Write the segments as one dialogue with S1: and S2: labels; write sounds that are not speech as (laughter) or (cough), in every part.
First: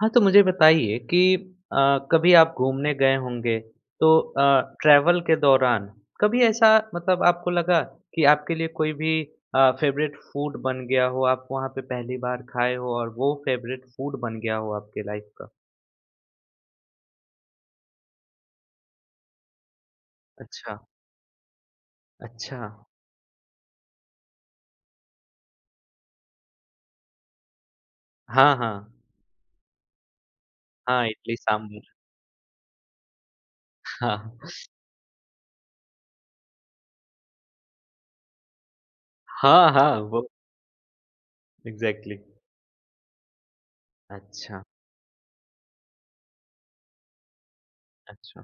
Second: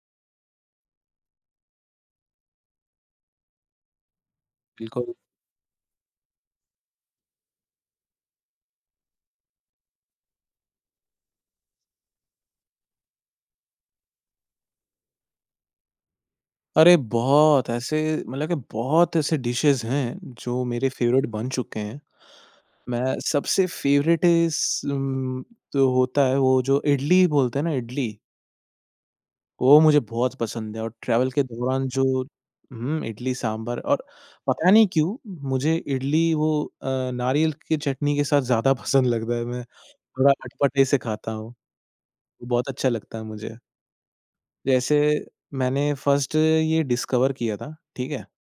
S1: हाँ, तो मुझे बताइए कि कभी आप घूमने गए होंगे तो
S2: बिल्कुल।
S1: ट्रैवल के दौरान कभी ऐसा मतलब आपको लगा कि आपके लिए कोई भी फ़ेवरेट फूड बन गया हो, आप वहाँ पे पहली बार खाए हो और वो फ़ेवरेट फूड बन गया हो आपके लाइफ़ का?
S2: अरे! बहुत ऐसे मतलब कि बहुत ऐसे डिशेज़ हैं, जो
S1: अच्छा,
S2: मेरे फ़ेवरेट बन चुके हैं।
S1: अच्छा।
S2: मैं सबसे फ़ेवरेट उम, तो होता है वो जो इडली बोलते हैं ना इडली,
S1: हाँ, हाँ।
S2: वो मुझे बहुत पसंद है और
S1: हाँ,
S2: ट्रैवल
S1: इडली
S2: के दौरान
S1: सांभर।
S2: जो इडली सांभर और
S1: हाँ।
S2: पता नहीं क्यों मुझे इडली नारियल की चटनी के साथ ज़्यादा पसंद लगता है। मैं
S1: हाँ, हाँ, वो
S2: थोड़ा अटपटे से खाता हूँ,
S1: एग्ज़ैक्टली।
S2: वो बहुत अच्छा लगता है मुझे।
S1: अच्छा,
S2: जैसे मैंने फर्स्ट ये डिस्कवर किया था, ठीक है?
S1: अच्छा,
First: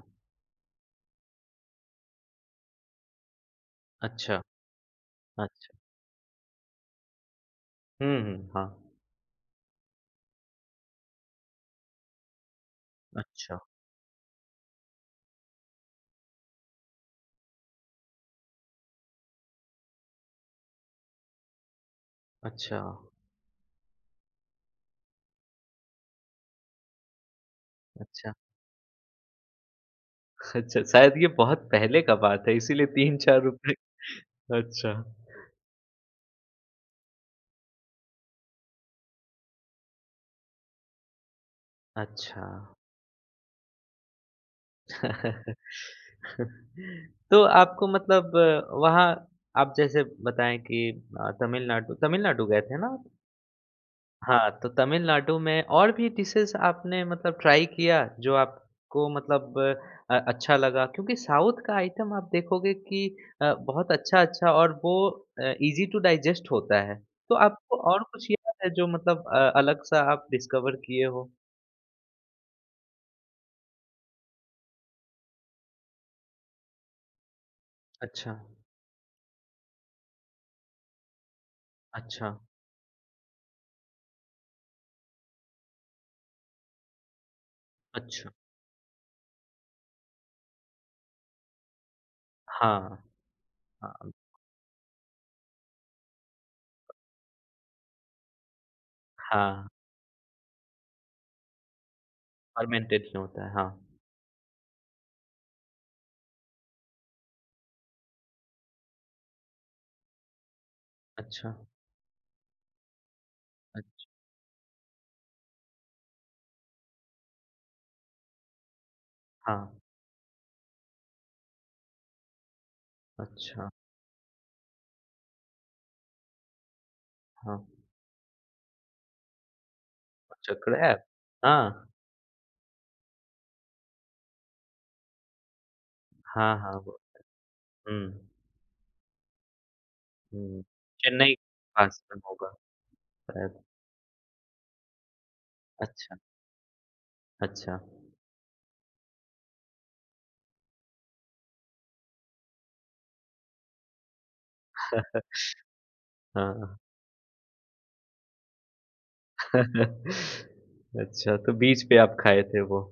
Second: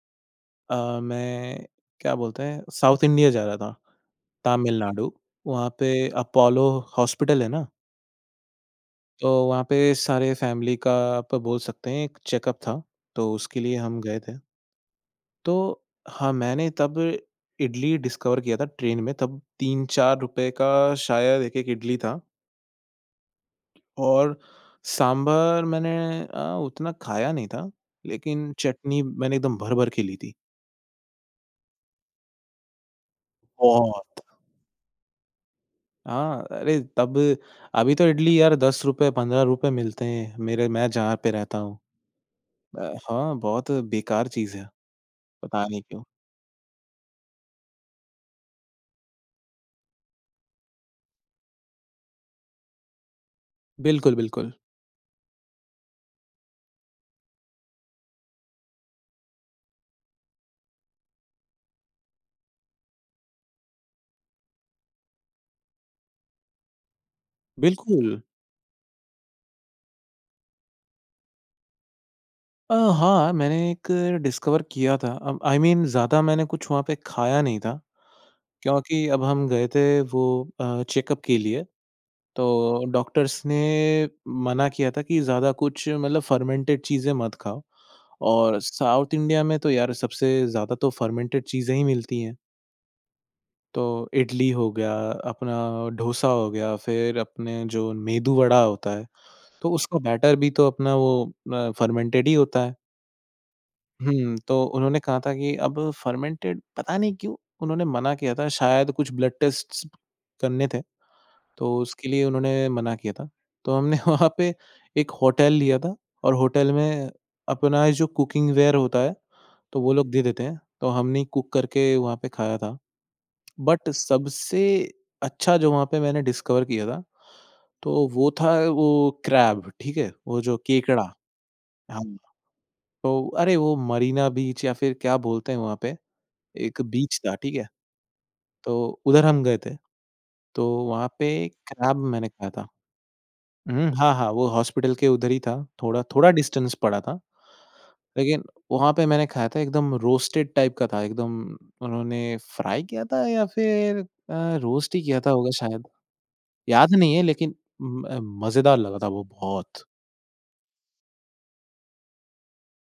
S2: मैं क्या बोलते हैं साउथ इंडिया जा रहा था,
S1: अच्छा,
S2: तमिलनाडु। वहाँ
S1: अच्छा।
S2: पे अपोलो हॉस्पिटल है ना,
S1: हुँ, हुँ। हाँ।
S2: तो वहाँ पे सारे फ़ैमिली का आप बोल सकते हैं एक चेकअप था, तो
S1: अच्छा,
S2: उसके लिए हम गए थे। तो हाँ, मैंने तब इडली डिस्कवर किया था ट्रेन में, तब 3-4 रुपए का शायद 1-1 इडली था
S1: अच्छा,
S2: और सांभर मैंने उतना खाया नहीं था,
S1: अच्छा।
S2: लेकिन चटनी मैंने एकदम भर-भर के ली थी।
S1: अच्छा, शायद ये बहुत पहले का बात है इसीलिए 3-4 रुपए
S2: बहुत।
S1: अच्छा।
S2: हाँ, अरे तब अभी तो इडली यार ₹10 ₹15 मिलते हैं मेरे मैं जहाँ पे रहता हूँ।
S1: अच्छा।
S2: हाँ, बहुत बेकार चीज़ है, पता नहीं क्यों।
S1: (laughs) तो आपको मतलब वहाँ आप जैसे बताएँ कि तमिलनाडु तमिलनाडु गए थे ना?
S2: बिल्कुल,
S1: हाँ,
S2: बिल्कुल।
S1: तो तमिलनाडु में और भी डिशेज़ आपने मतलब ट्राई किया जो आपको मतलब अच्छा लगा? क्योंकि साउथ का आइटम आप देखोगे कि बहुत अच्छा-अच्छा और वो ईज़ी टू डाइजेस्ट होता है। तो आपको और
S2: बिल्कुल।
S1: कुछ याद है जो मतलब अलग-सा आप डिस्कवर किए हो?
S2: हाँ, मैंने एक डिस्कवर किया था अब आई मीन ज़्यादा मैंने कुछ वहाँ पे खाया नहीं था,
S1: अच्छा,
S2: क्योंकि अब हम गए थे वो चेकअप के लिए।
S1: अच्छा,
S2: तो डॉक्टर्स ने मना किया था कि ज़्यादा कुछ मतलब फर्मेंटेड चीज़ें मत खाओ
S1: अच्छा।
S2: और साउथ इंडिया में तो यार सबसे ज़्यादा तो फर्मेंटेड चीज़ें ही मिलती हैं।
S1: हाँ,
S2: तो
S1: हाँ,
S2: इडली हो गया, अपना डोसा हो गया, फिर अपने जो मेदू वड़ा होता है,
S1: हाँ,
S2: तो उसका बैटर भी तो अपना फर्मेंटेड ही होता है।
S1: फर्मेंटेड नहीं होता है। हाँ,
S2: तो उन्होंने कहा था कि अब फर्मेंटेड पता नहीं क्यों उन्होंने मना किया था शायद कुछ ब्लड टेस्ट्स करने थे।
S1: अच्छा,
S2: तो उसके लिए उन्होंने मना किया था। तो हमने
S1: अच्छ
S2: (laughs) वहाँ पे एक होटल लिया था और होटल में अपना जो कुकिंग वेयर होता है,
S1: हाँ,
S2: तो वो लोग दे देते हैं। तो हमने कुक करके वहाँ पे खाया था।
S1: अच्छा,
S2: बट सबसे अच्छा जो वहाँ पे मैंने डिस्कवर किया था,
S1: हाँ।
S2: तो वो था वो क्रैब, ठीक है? वो
S1: अच्छा,
S2: जो केकड़ा।
S1: क्रैब? हाँ,
S2: हाँ, तो अरे वो मरीना बीच या फिर क्या बोलते हैं वहाँ पे,
S1: हाँ, हाँ,
S2: एक
S1: वो
S2: बीच था, ठीक है?
S1: हुँ।
S2: तो उधर हम गए थे।
S1: हुँ,
S2: तो वहाँ पे
S1: चेन्नई के
S2: क्रैब
S1: पास में
S2: मैंने खाया
S1: होगा
S2: था।
S1: शायद।
S2: हुँ, हाँ, हाँ, वो हॉस्पिटल के उधर ही था, थोड़ा
S1: अच्छा,
S2: थोड़ा डिस्टेंस पड़ा था।
S1: अच्छा,
S2: लेकिन वहाँ पे मैंने खाया था एकदम रोस्टेड टाइप का था, एकदम उन्होंने फ्राई किया था या फिर रोस्ट ही किया था होगा शायद,
S1: हाँ।
S2: याद नहीं है लेकिन म मज़ेदार लगा था वो बहुत।
S1: (laughs) अच्छा, तो बीच पे आप खाए थे वो।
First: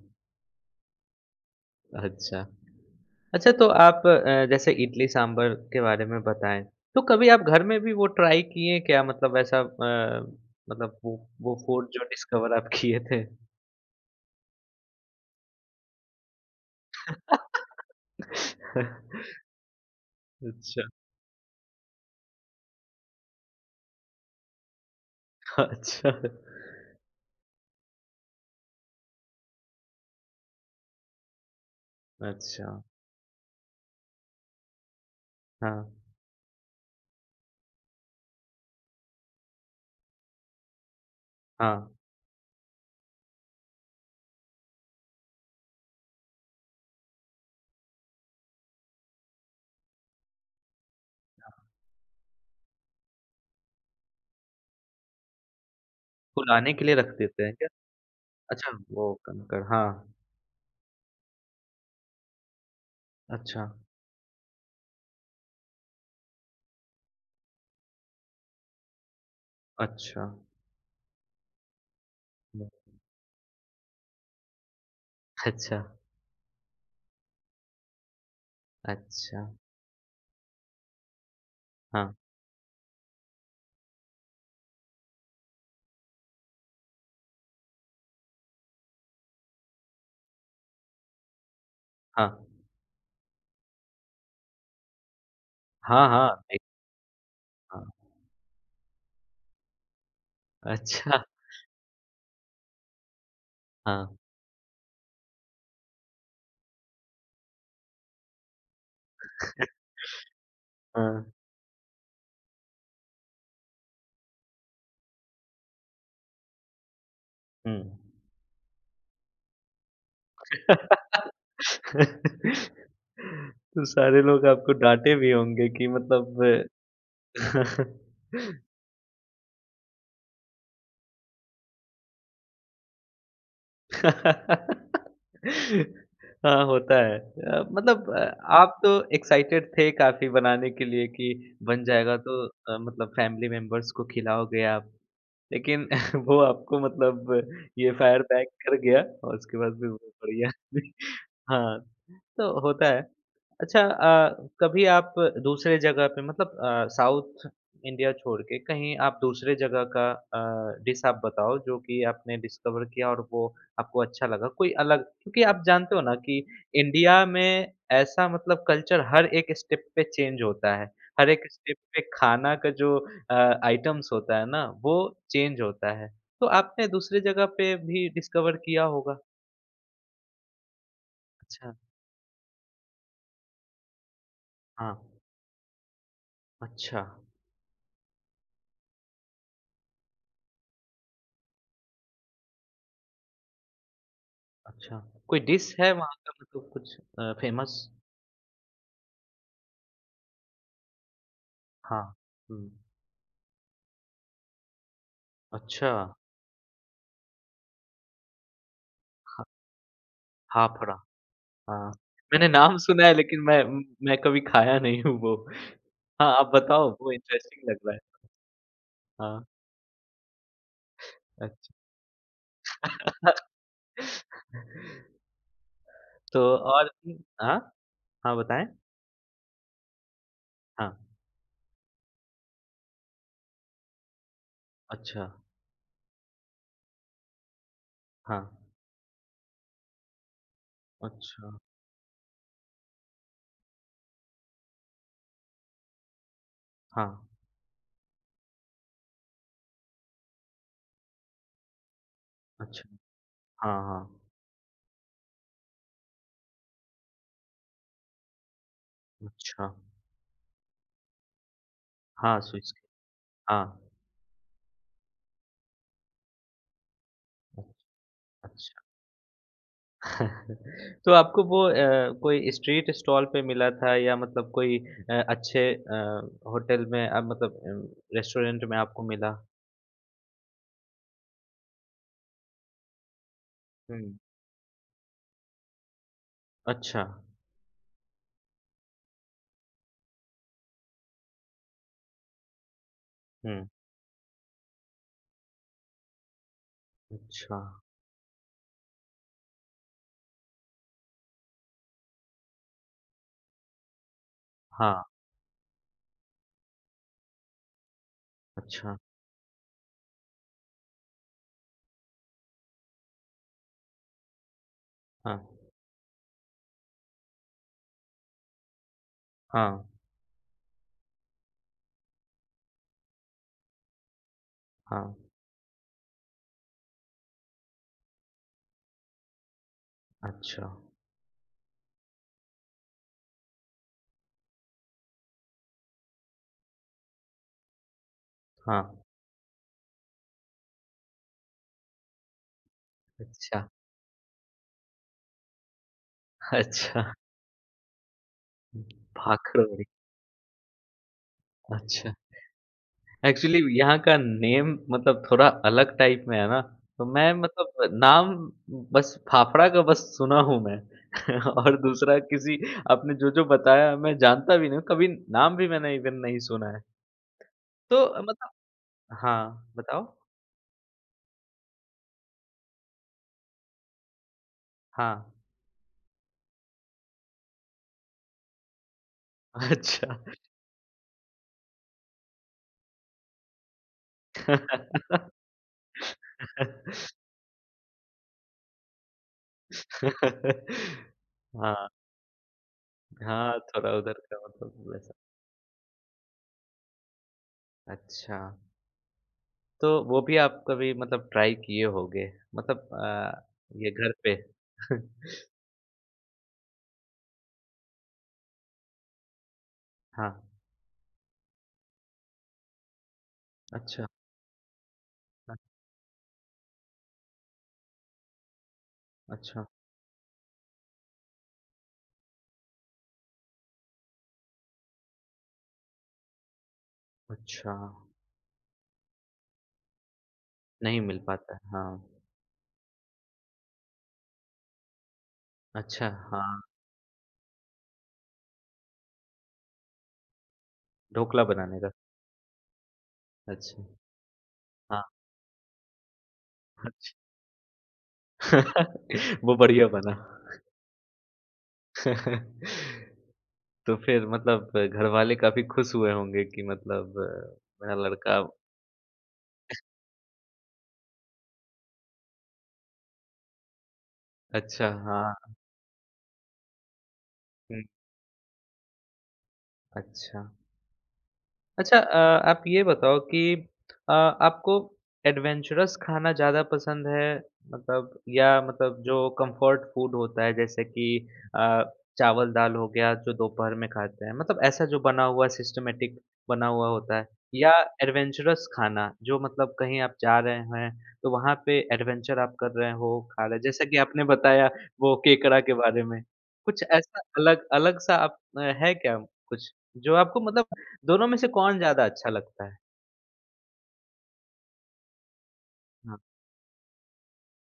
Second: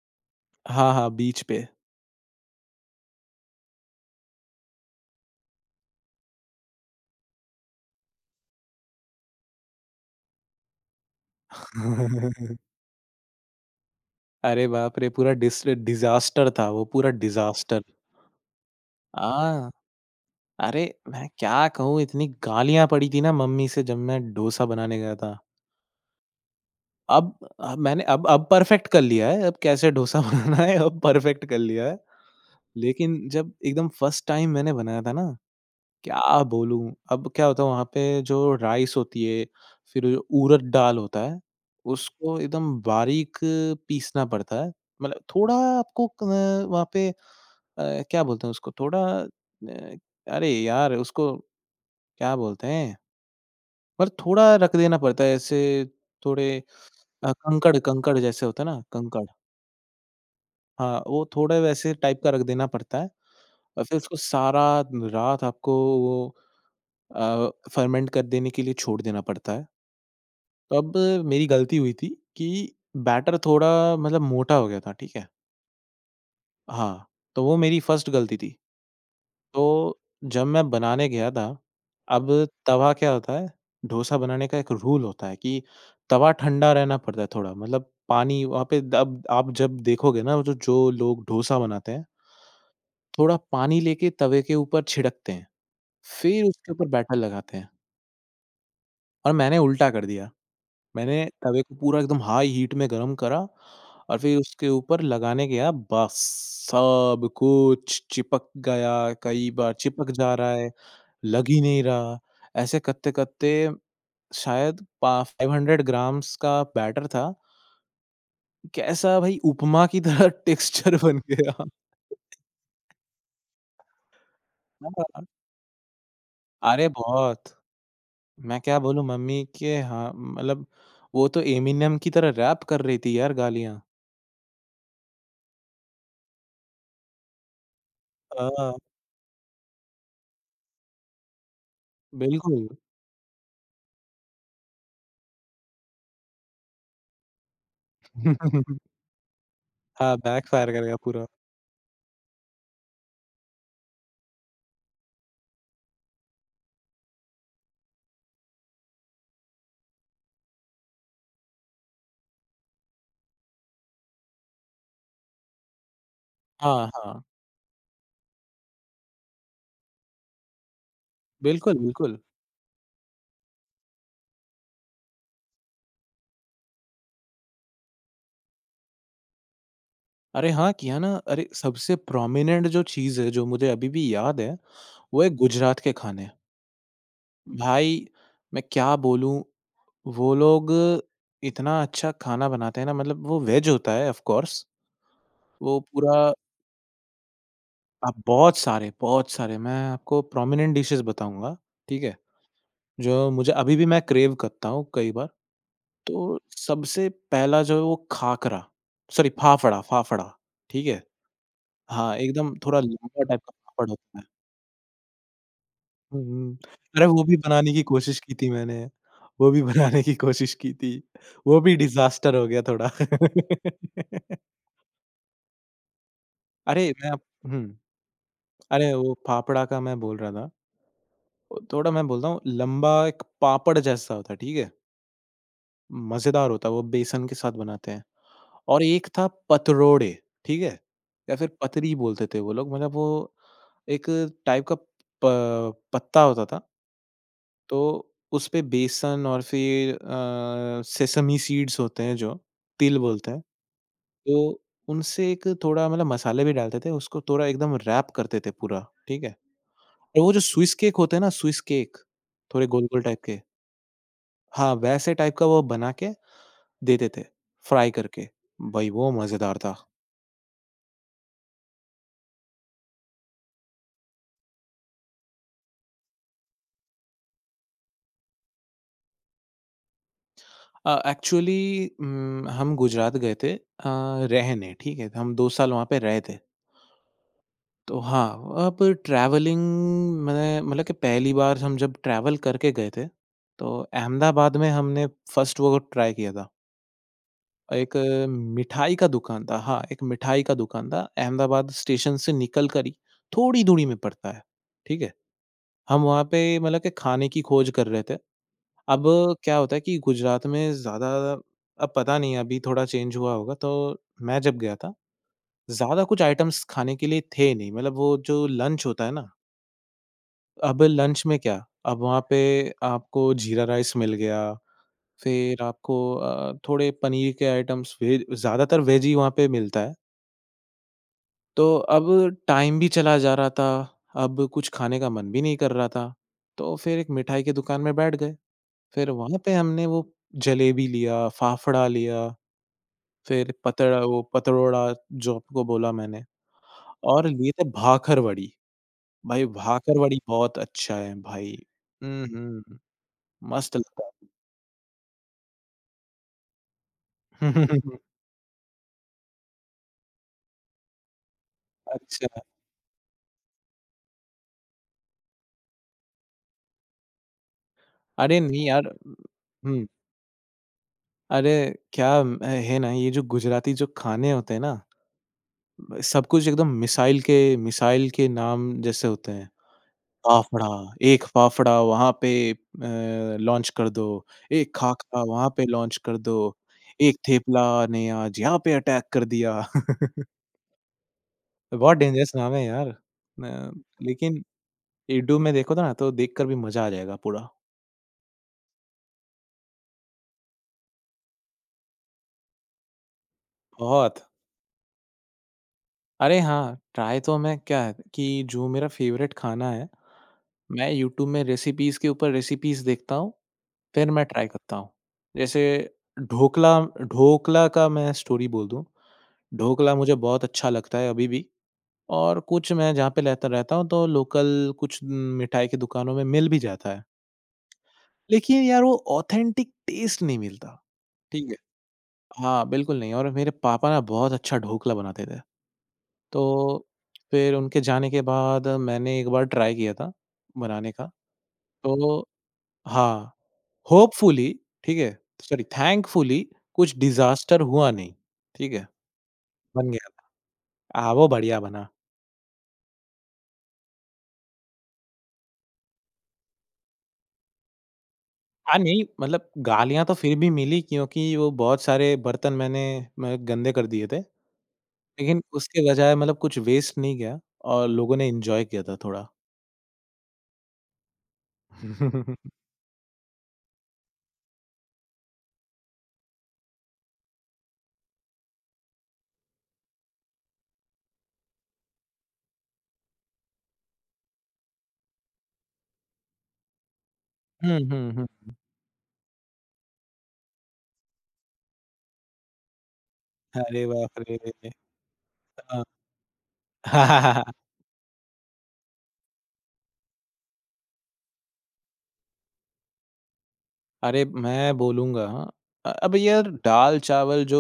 S2: हाँ, हाँ, बीच पे।
S1: अच्छा। अच्छा तो आप जैसे इडली सांभर के बारे में बताएँ, तो कभी आप घर में भी वो ट्राई किए क्या? मतलब ऐसा मतलब वो फूड जो डिस्कवर
S2: (laughs)
S1: आप किए थे?
S2: अरे बाप रे! पूरा डिस डिज़ास्टर था वो, पूरा डिज़ास्टर।
S1: (laughs)
S2: हाँ, अरे
S1: अच्छा,
S2: मैं क्या कहूँ इतनी गालियाँ पड़ी थी ना मम्मी से जब मैं डोसा बनाने गया था।
S1: अच्छा,
S2: अब मैंने अब परफेक्ट कर लिया है, अब कैसे डोसा (laughs) बनाना है अब परफेक्ट कर लिया है।
S1: अच्छा।
S2: लेकिन जब एकदम फर्स्ट टाइम मैंने बनाया था ना,
S1: हाँ,
S2: क्या बोलूँ? अब क्या होता है वहाँ पे जो राइस होती है, फिर जो उड़द दाल होता है,
S1: हाँ।
S2: उसको एकदम बारीक पीसना पड़ता है। मतलब थोड़ा आपको वहाँ पे क्या बोलते हैं उसको थोड़ा अरे यार! उसको क्या बोलते हैं? पर थोड़ा रख देना पड़ता है ऐसे थोड़े
S1: फुलाने के लिए रख देते हैं क्या?
S2: कंकड़ कंकड़ जैसे होता है
S1: अच्छा,
S2: ना,
S1: वो
S2: कंकड़।
S1: कंकर हाँ।
S2: हाँ, वो थोड़ा वैसे टाइप का रख देना पड़ता है
S1: अच्छा,
S2: और फिर उसको सारा रात आपको वो फर्मेंट कर देने के लिए छोड़ देना पड़ता है।
S1: अच्छा,
S2: तो अब मेरी गलती हुई थी कि
S1: हुँ,
S2: बैटर थोड़ा मतलब मोटा हो गया था, ठीक है?
S1: अच्छा।
S2: हाँ, तो वो मेरी फर्स्ट गलती थी।
S1: अच्छा,
S2: तो जब मैं बनाने गया था,
S1: हाँ,
S2: अब तवा क्या होता है, डोसा बनाने का एक रूल होता है कि तवा ठंडा रहना पड़ता है थोड़ा, मतलब पानी वहाँ पे द अब आप जब देखोगे ना, वो जो जो लोग डोसा बनाते हैं
S1: हाँ।
S2: थोड़ा पानी लेके तवे के ऊपर छिड़कते हैं,
S1: हाँ, हाँ,
S2: फिर
S1: एक
S2: उसके ऊपर बैटर लगाते हैं
S1: हाँ,
S2: और मैंने उल्टा कर दिया।
S1: अच्छा,
S2: मैंने तवे को पूरा एकदम हाई हीट में गरम करा
S1: हाँ,
S2: और फिर उसके ऊपर लगाने गया, बस सब कुछ चिपक गया, कई बार चिपक जा रहा है,
S1: हाँ,
S2: लग ही नहीं रहा। ऐसे करते-करते शायद पा 500 ग्राम्स का बैटर था,
S1: हुँ।
S2: कैसा भई उपमा की तरह (laughs) टेक्सचर बन गया।
S1: (laughs) तो सारे लोग आपको डाँटे भी होंगे कि
S2: अरे
S1: मतलब
S2: बहुत।
S1: (laughs)
S2: मैं
S1: (laughs)
S2: क्या बोलूँ मम्मी के हाँ, मतलब वो तो एमिनेम की तरह रैप कर रही थी यार गालियाँ।
S1: (laughs) हाँ, होता है। मतलब
S2: हाँ,
S1: आप तो एक्साइटेड थे काफ़ी बनाने के लिए कि बन जाएगा तो
S2: बिल्कुल।
S1: मतलब फैमिली मेंबर्स को खिलाओगे आप। लेकिन (laughs) वो आपको मतलब ये फायर बैक कर
S2: (laughs)
S1: गया और उसके बाद फिर वो
S2: हाँ,
S1: बढ़िया
S2: बैकफ़ायर करेगा पूरा।
S1: (laughs) हाँ, तो होता है। अच्छा कभी आप दूसरे जगह पे मतलब साउथ इंडिया छोड़ के कहीं आप दूसरे जगह का डिश आप बताओ जो कि आपने डिस्कवर किया और वो आपको अच्छा लगा? कोई अलग क्योंकि आप जानते हो ना कि
S2: हाँ, हाँ।
S1: इंडिया में ऐसा मतलब कल्चर हर एक स्टेप पे चेंज होता है। हर एक
S2: बिल्कुल,
S1: स्टेप पे
S2: बिल्कुल।
S1: खाना का जो आइटम्स होता है ना, वो चेंज होता है। तो आपने दूसरी जगह पे भी डिस्कवर किया होगा?
S2: अरे हाँ, किया ना अरे
S1: अच्छा,
S2: सबसे प्रोमिनेंट जो चीज़ है, जो मुझे अभी भी याद है,
S1: हाँ।
S2: वो है गुजरात के खाने।
S1: अच्छा,
S2: भाई मैं क्या बोलूँ, वो लोग इतना अच्छा खाना बनाते हैं ना मतलब वो वेज होता है ऑफ़ कोर्स।
S1: अच्छा। कोई डिश
S2: वो
S1: है वहाँ
S2: पूरा
S1: का मतलब कुछ फेमस?
S2: अब बहुत सारे मैं आपको प्रोमिनेंट डिशेज़ बताऊँगा, ठीक
S1: हाँ।
S2: है?
S1: हुँ।
S2: जो मुझे अभी भी मैं क्रेव करता हूँ कई बार,
S1: अच्छा,
S2: तो सबसे पहला जो है वो खाकरा, सॉरी
S1: हा
S2: फाफड़ा फाफड़ा, ठीक
S1: हाफड़ा।
S2: है?
S1: हाँ।
S2: हाँ,
S1: मैंने
S2: एकदम
S1: नाम
S2: थोड़ा
S1: सुना है
S2: लंबा
S1: लेकिन
S2: टाइप का
S1: मैं
S2: फाफड़
S1: मैं
S2: होता है।
S1: कभी खाया नहीं हूँ वो।
S2: हुँ,
S1: हाँ, आप
S2: हुँ।
S1: बताओ
S2: अरे
S1: वो
S2: वो भी
S1: इंटरेस्टिंग
S2: बनाने
S1: लग
S2: की
S1: रहा
S2: कोशिश
S1: है।
S2: की थी मैंने,
S1: हाँ,
S2: वो भी बनाने की कोशिश की थी, वो
S1: अच्छा।
S2: भी डिज़ास्टर हो गया थोड़ा। (laughs)
S1: तो और
S2: अरे मैं
S1: भी
S2: आप
S1: हाँ?
S2: हुँ।
S1: हाँ, बताएँ?
S2: अरे, वो फाफड़ा का मैं बोल रहा था।
S1: हाँ,
S2: वो थोड़ा मैं बोलता हूँ लंबा एक पापड़ जैसा होता है, ठीक है?
S1: अच्छा,
S2: मज़ेदार होता है, वो बेसन के साथ बनाते हैं।
S1: हाँ,
S2: और एक था पतरोड़े, ठीक है? या फिर
S1: अच्छा,
S2: पतरी बोलते थे वो लोग मतलब वो एक टाइप का प पत्ता होता था,
S1: हाँ,
S2: तो उसपे बेसन और फिर सेसमी सीड्स होते हैं जो,
S1: अच्छा,
S2: तिल बोलते हैं,
S1: हाँ, हाँ,
S2: तो उनसे एक थोड़ा मतलब मसाले भी डालते थे, उसको थोड़ा एकदम रैप करते थे पूरा, ठीक है?
S1: अच्छा,
S2: और वो जो स्विस केक होते हैं ना, स्विस केक,
S1: हाँ,
S2: थोड़े
S1: स्विच की
S2: गोल-गोल टाइप के।
S1: हाँ,
S2: हाँ, वैसे टाइप का वो बना के देते थे, फ्राई करके।
S1: अच्छा।
S2: भई वो मज़ेदार था।
S1: (laughs) तो आपको वो कोई स्ट्रीट स्टॉल पे मिला था या मतलब कोई अच्छे होटल में मतलब रेस्टोरेंट में आपको मिला?
S2: एक्चुअली हम गुजरात गए थे
S1: हुँ,
S2: रहने, ठीक है? हम 2 साल वहाँ पे रहे थे।
S1: अच्छा,
S2: तो हाँ, अब ट्रैवलिंग मैं मतलब कि पहली बार हम जब ट्रैवल करके गए थे,
S1: हुँ,
S2: तो अहमदाबाद में हमने फर्स्ट वो ट्राई किया था।
S1: अच्छा,
S2: एक मिठाई का दुकान था हाँ, एक मिठाई का दुकान था। अहमदाबाद स्टेशन से निकल कर ही थोड़ी दूरी में पड़ता है, ठीक
S1: हाँ,
S2: है? हम वहाँ पे मतलब के खाने की खोज कर रहे थे।
S1: अच्छा,
S2: अब क्या होता है कि गुजरात में ज़्यादा अब पता नहीं अभी थोड़ा चेंज हुआ होगा तो मैं जब गया था,
S1: हाँ,
S2: ज़्यादा कुछ आइटम्स खाने के लिए थे नहीं मतलब वो जो लंच होता है ना,
S1: हाँ,
S2: अब लंच में क्या, अब वहाँ पे आपको जीरा राइस मिल गया,
S1: हाँ,
S2: फिर आपको थोड़े पनीर के आइटम्स वेज ज़्यादातर वेज ही वहाँ पे मिलता है।
S1: अच्छा,
S2: तो अब टाइम भी चला जा रहा था, अब कुछ खाने का मन भी नहीं कर रहा था, तो फिर एक मिठाई की दुकान में बैठ गए।
S1: हाँ।
S2: फिर वहाँ पे हमने वो जलेबी लिया, फाफड़ा लिया, फिर
S1: अच्छा,
S2: पतड़ा वो पतरोड़ा जो आपको बोला मैंने
S1: अच्छा
S2: और लिए थे भाखरवड़ी। भाई
S1: भाखड़ोड़ी,
S2: भाखरवड़ी बहुत अच्छा है भाई।
S1: अच्छा।
S2: हुँ, हुँ।
S1: एक्चुअली
S2: मस्त
S1: यहाँ
S2: लगता
S1: का
S2: है।
S1: नेम मतलब थोड़ा अलग टाइप में है ना, तो मैं मतलब
S2: (laughs)
S1: नाम बस फाफड़ा का बस सुना हूँ मैं (laughs) और दूसरा
S2: अच्छा।
S1: किसी आपने जो-जो बताया मैं जानता भी नहीं हूँ, कभी नाम भी मैंने इवेन नहीं सुना है। तो
S2: अरे
S1: मतलब
S2: नहीं यार
S1: हाँ,
S2: हुँ,
S1: बताओ?
S2: अरे क्या है ना ये जो गुजराती जो खाने होते हैं ना
S1: हाँ,
S2: सब कुछ एकदम मिसाइल के नाम जैसे होते हैं।
S1: अच्छा।
S2: फाफड़ा, एक फाफड़ा वहाँ पे लॉन्च कर दो, एक
S1: (laughs)
S2: खाखा वहाँ पे लॉन्च कर दो, एक थेपला ने आज यहाँ पे अटैक कर दिया। (laughs)
S1: हाँ,
S2: बहुत डेंजरस नाम है यार। अ,
S1: हाँ, थोड़ा उधर का
S2: लेकिन
S1: मतलब वैसा।
S2: इडू में देखो तो ना तो देखकर भी मज़ा आ जाएगा पूरा।
S1: अच्छा। तो वो भी आप कभी मतलब ट्राई किए होंगे मतलब ये घर
S2: बहुत।
S1: पे? (laughs)
S2: अरे हाँ, ट्राई तो मैं क्या है कि जो मेरा फ़ेवरेट खाना है,
S1: हाँ,
S2: मैं यूट्यूब में रेसिपीज़ के ऊपर रेसिपीज़ देखता हूँ
S1: अच्छा,
S2: फिर मैं ट्राई करता हूँ।
S1: अ,
S2: जैसे ढोकला ढोकला का मैं स्टोरी बोल दूँ।
S1: अच्छा,
S2: ढोकला मुझे बहुत अच्छा लगता है अभी भी और कुछ मैं जहाँ पे रहता रहता हूँ तो लोकल कुछ न, मिठाई की दुकानों में मिल भी जाता है।
S1: अच्छा,
S2: लेकिन यार वो ऑथेंटिक टेस्ट नहीं मिलता।
S1: नहीं मिल
S2: ठीक
S1: पाता
S2: है।
S1: है, हाँ,
S2: हाँ, बिल्कुल नहीं और मेरे पापा ना बहुत अच्छा ढोकला बनाते थे।
S1: अच्छा, हाँ,
S2: तो फिर उनके जाने के बाद मैंने एक बार ट्राई किया था बनाने का।
S1: ढोकला बनाने का,
S2: तो हाँ,
S1: अच्छा,
S2: होपफुली ठीक
S1: हाँ,
S2: है? सॉरी थैंकफुली कुछ
S1: अच्छा,
S2: डिज़ास्टर हुआ नहीं, ठीक है?
S1: (laughs) वो बढ़िया
S2: बन गया
S1: बना।
S2: था। हाँ, वो बढ़िया बना।
S1: (laughs) तो फिर मतलब घरवाले काफ़ी खुश हुए होंगे कि मतलब मेरा लड़का
S2: हाँ, नहीं मतलब गालियाँ तो फिर भी मिली क्योंकि वो बहुत सारे बर्तन मैंने मैं गंदे कर दिए थे।
S1: अच्छा, हाँ,
S2: लेकिन उसके बजाय मतलब कुछ वेस्ट नहीं गया
S1: हुँ,
S2: और लोगों ने एन्जॉय किया था थोड़ा।
S1: अच्छा। अच्छा
S2: (laughs) हुँ,
S1: आप ये बताओ कि आपको एडवेंचरस खाना ज़्यादा पसंद है मतलब या मतलब जो कंफर्ट फूड होता है जैसे कि अ, चावल दाल हो गया जो दोपहर में खाते हैं मतलब ऐसा जो बना हुआ सिस्टमेटिक बना हुआ होता है या
S2: हुँ, हुँ, हुँ।
S1: एडवेंचरस खाना जो मतलब कहीं आप जा रहे हैं तो वहाँ पे एडवेंचर आप कर रहे हो खा रहे
S2: अरे
S1: जैसा कि
S2: बाप
S1: आपने बताया
S2: रे!
S1: वो केकड़ा के
S2: हाँ।
S1: बारे में कुछ ऐसा अलग
S2: (laughs)
S1: अलग सा आप है क्या कुछ जो आपको मतलब दोनों में से कौन ज़्यादा अच्छा लगता है?
S2: अरे मैं बोलूँगा अब
S1: हाँ।
S2: यार दाल-चावल जो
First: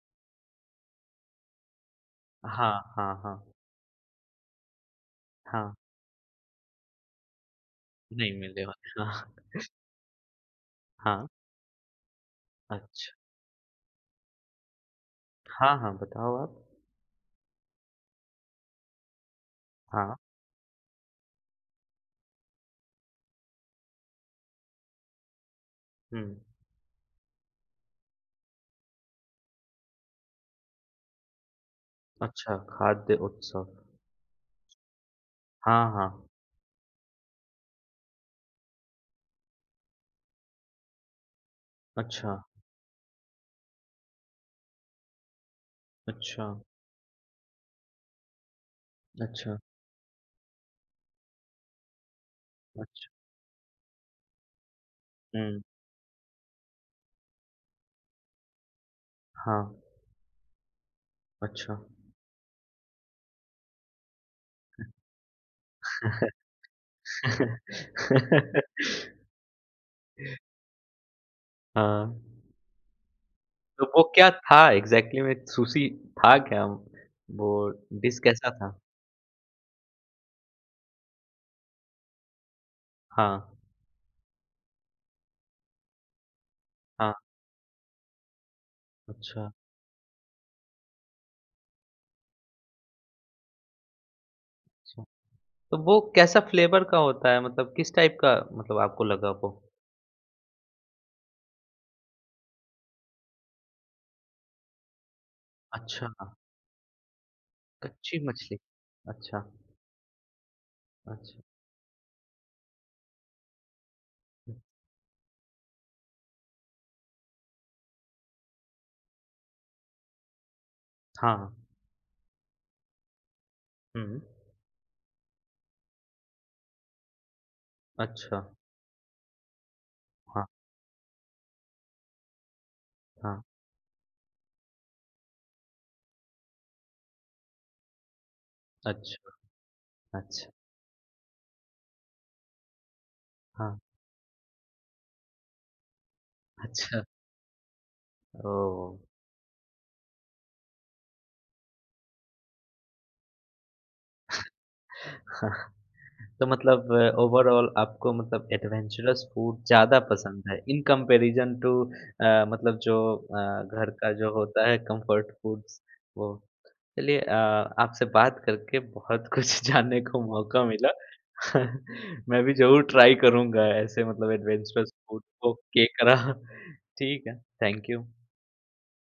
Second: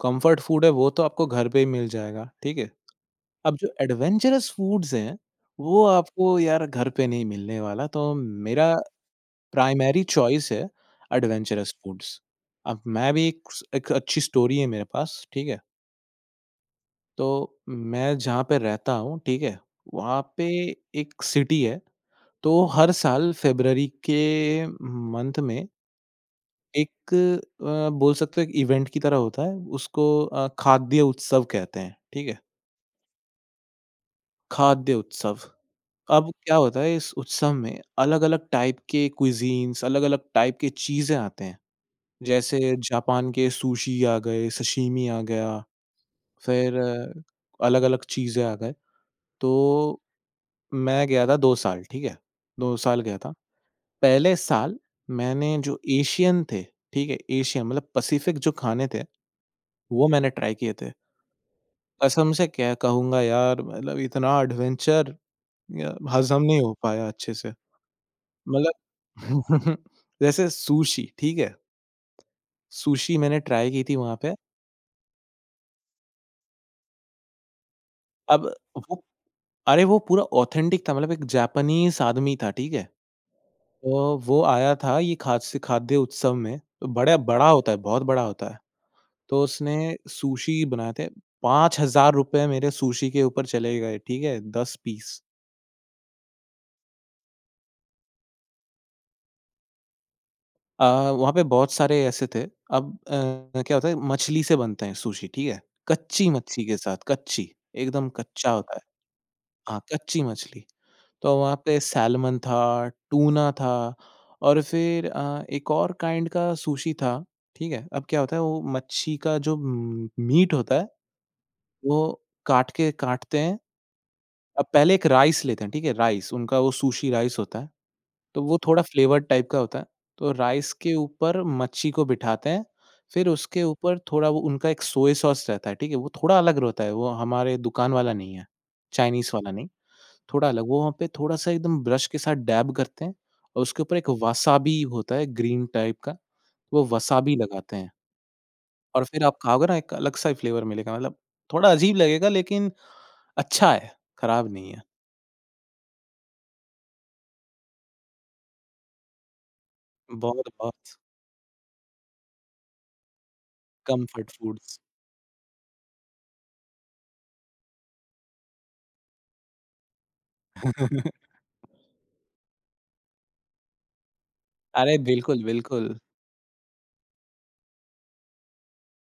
S2: कम्फर्ट फूड है वो तो आपको घर पे ही मिल जाएगा, ठीक है?
S1: हाँ, हाँ, हाँ।
S2: अब जो एडवेंचरस फूड्स हैं,
S1: हाँ,
S2: वो आपको यार घर पे नहीं मिलने वाला, तो
S1: नहीं मिलने
S2: मेरा
S1: वाले हाँ,
S2: प्राइमरी चॉइस है
S1: हाँ,
S2: एडवेंचरस फूड्स। अब मैं
S1: अच्छा।
S2: भी एक अच्छी स्टोरी है मेरे पास, ठीक है?
S1: हाँ, हाँ, बताओ आप?
S2: तो मैं जहाँ पे रहता हूँ, ठीक है?
S1: हाँ,
S2: वहाँ पे एक सिटी है, तो हर साल फ़रवरी के मंथ में
S1: हुँ।
S2: एक बोल सकते हो एक इवेंट की तरह होता है, उसको खाद्य उत्सव कहते हैं, ठीक है?
S1: अच्छा, खाद्य उत्सव।
S2: खाद्य उत्सव।
S1: हाँ, हाँ।
S2: अब क्या होता है इस उत्सव में अलग-अलग टाइप के क्विज़ीन्स, अलग-अलग टाइप के चीज़ें आते हैं।
S1: अच्छा,
S2: जैसे जापान के सुशी आ गए, सशिमी आ गया,
S1: अच्छा,
S2: फिर अलग-अलग चीज़ें आ गए।
S1: अच्छा,
S2: तो मैं गया था 2 साल, ठीक है? 2 साल
S1: अच्छा।
S2: गया था। पहले साल मैंने
S1: हुँ,
S2: जो एशियन थे, ठीक है? एशियन मतलब पैसिफिक जो खाने थे,
S1: हाँ,
S2: वो मैंने ट्राई किए थे।
S1: अच्छा।
S2: कसम से क्या कहूँगा यार मतलब इतना एडवेंचर य हज़म नहीं हो पाया अच्छे से। मतलब
S1: (laughs)
S2: (laughs) जैसे सुशी, ठीक है?
S1: हाँ,
S2: सुशी मैंने ट्राई की
S1: तो
S2: थी
S1: वो
S2: वहाँ
S1: क्या
S2: पे।
S1: था एग्ज़ैक्टली में सुशी था क्या? वो डिश
S2: अब
S1: कैसा था?
S2: वो अरे, वो पूरा ऑथेंटिक था मतलब एक जापानीज़ आदमी था, ठीक है?
S1: हाँ,
S2: तो वो आया था ये खाद्य खाद्य उत्सव में, तो
S1: हाँ,
S2: बड़ा बड़ा होता है, बहुत बड़ा होता है। तो
S1: अच्छा,
S2: उसने सुशी बनाए थे, 5000 रुपए मेरे सुशी के ऊपर चले गए, ठीक है? 10
S1: अच्छा।
S2: पीस।
S1: तो वो कैसा फ्लेवर का होता है? मतलब किस टाइप का मतलब आपको लगा वो?
S2: अ, वहाँ पे बहुत सारे ऐसे थे। अब क्या होता है मछली से बनते हैं सुशी, ठीक है?
S1: अच्छा,
S2: कच्ची मच्छी के साथ, कच्ची, एकदम
S1: कच्ची
S2: कच्चा
S1: मछली।
S2: होता है।
S1: अच्छा,
S2: हाँ, कच्ची मछली। तो
S1: अच्छा।
S2: वहाँ पे सैल्मन था, टूना था
S1: हुँ,
S2: और फिर एक और काइंड का सुशी था, ठीक है? अब क्या होता है वो मच्छी का जो म मीट होता है,
S1: हाँ, हाँ।
S2: वो काट के काटते हैं।
S1: हुँ,
S2: अब पहले एक राइस लेते हैं, ठीक है? राइस, उनका वो सुशी राइस होता है।
S1: अच्छा।
S2: तो वो थोड़ा फ्लेवर्ड टाइप का होता है। तो
S1: हाँ,
S2: राइस के ऊपर मच्छी को बिठाते हैं, फिर
S1: हाँ।
S2: उसके ऊपर थोड़ा वो उनका एक सोया सॉस रहता है, ठीक है? वो थोड़ा अलग रहता है, वो हमारे दुकान वाला नहीं है, चाइनीज़
S1: अच्छा,
S2: वाला नहीं। थोड़ा
S1: अच्छा।
S2: अलग, वो वहाँ पे थोड़ा-सा एकदम ब्रश के साथ डैब करते हैं और
S1: हाँ,
S2: उसके ऊपर एक वसाबी होता है ग्रीन टाइप का, वो
S1: अच्छा।
S2: वसाबी लगाते हैं
S1: ओह!
S2: और फिर आप खाओगे ना एक अलग-सा ही फ्लेवर मिलेगा मतलब थोड़ा अजीब लगेगा लेकिन अच्छा है, खराब नहीं है।
S1: (laughs) हाँ, तो मतलब ओवरऑल आपको मतलब एडवेंचरस फूड ज़्यादा पसंद है इन
S2: बहुत-बहुत
S1: कंपैरिजन टू मतलब जो घर का
S2: कम्फर्ट
S1: जो होता
S2: फूड्स।
S1: है कंफर्ट फूड्स वो। चलिए आपसे बात करके बहुत कुछ (laughs) जानने को मौका मिला।
S2: (laughs)
S1: (laughs) मैं भी ज़रूर ट्राई करूँगा ऐसे मतलब एडवेंचरस
S2: अरे
S1: फूड
S2: बिल्कुल,
S1: को
S2: बिल्कुल।
S1: केकड़ा। (laughs) ठीक है, थैंक यू।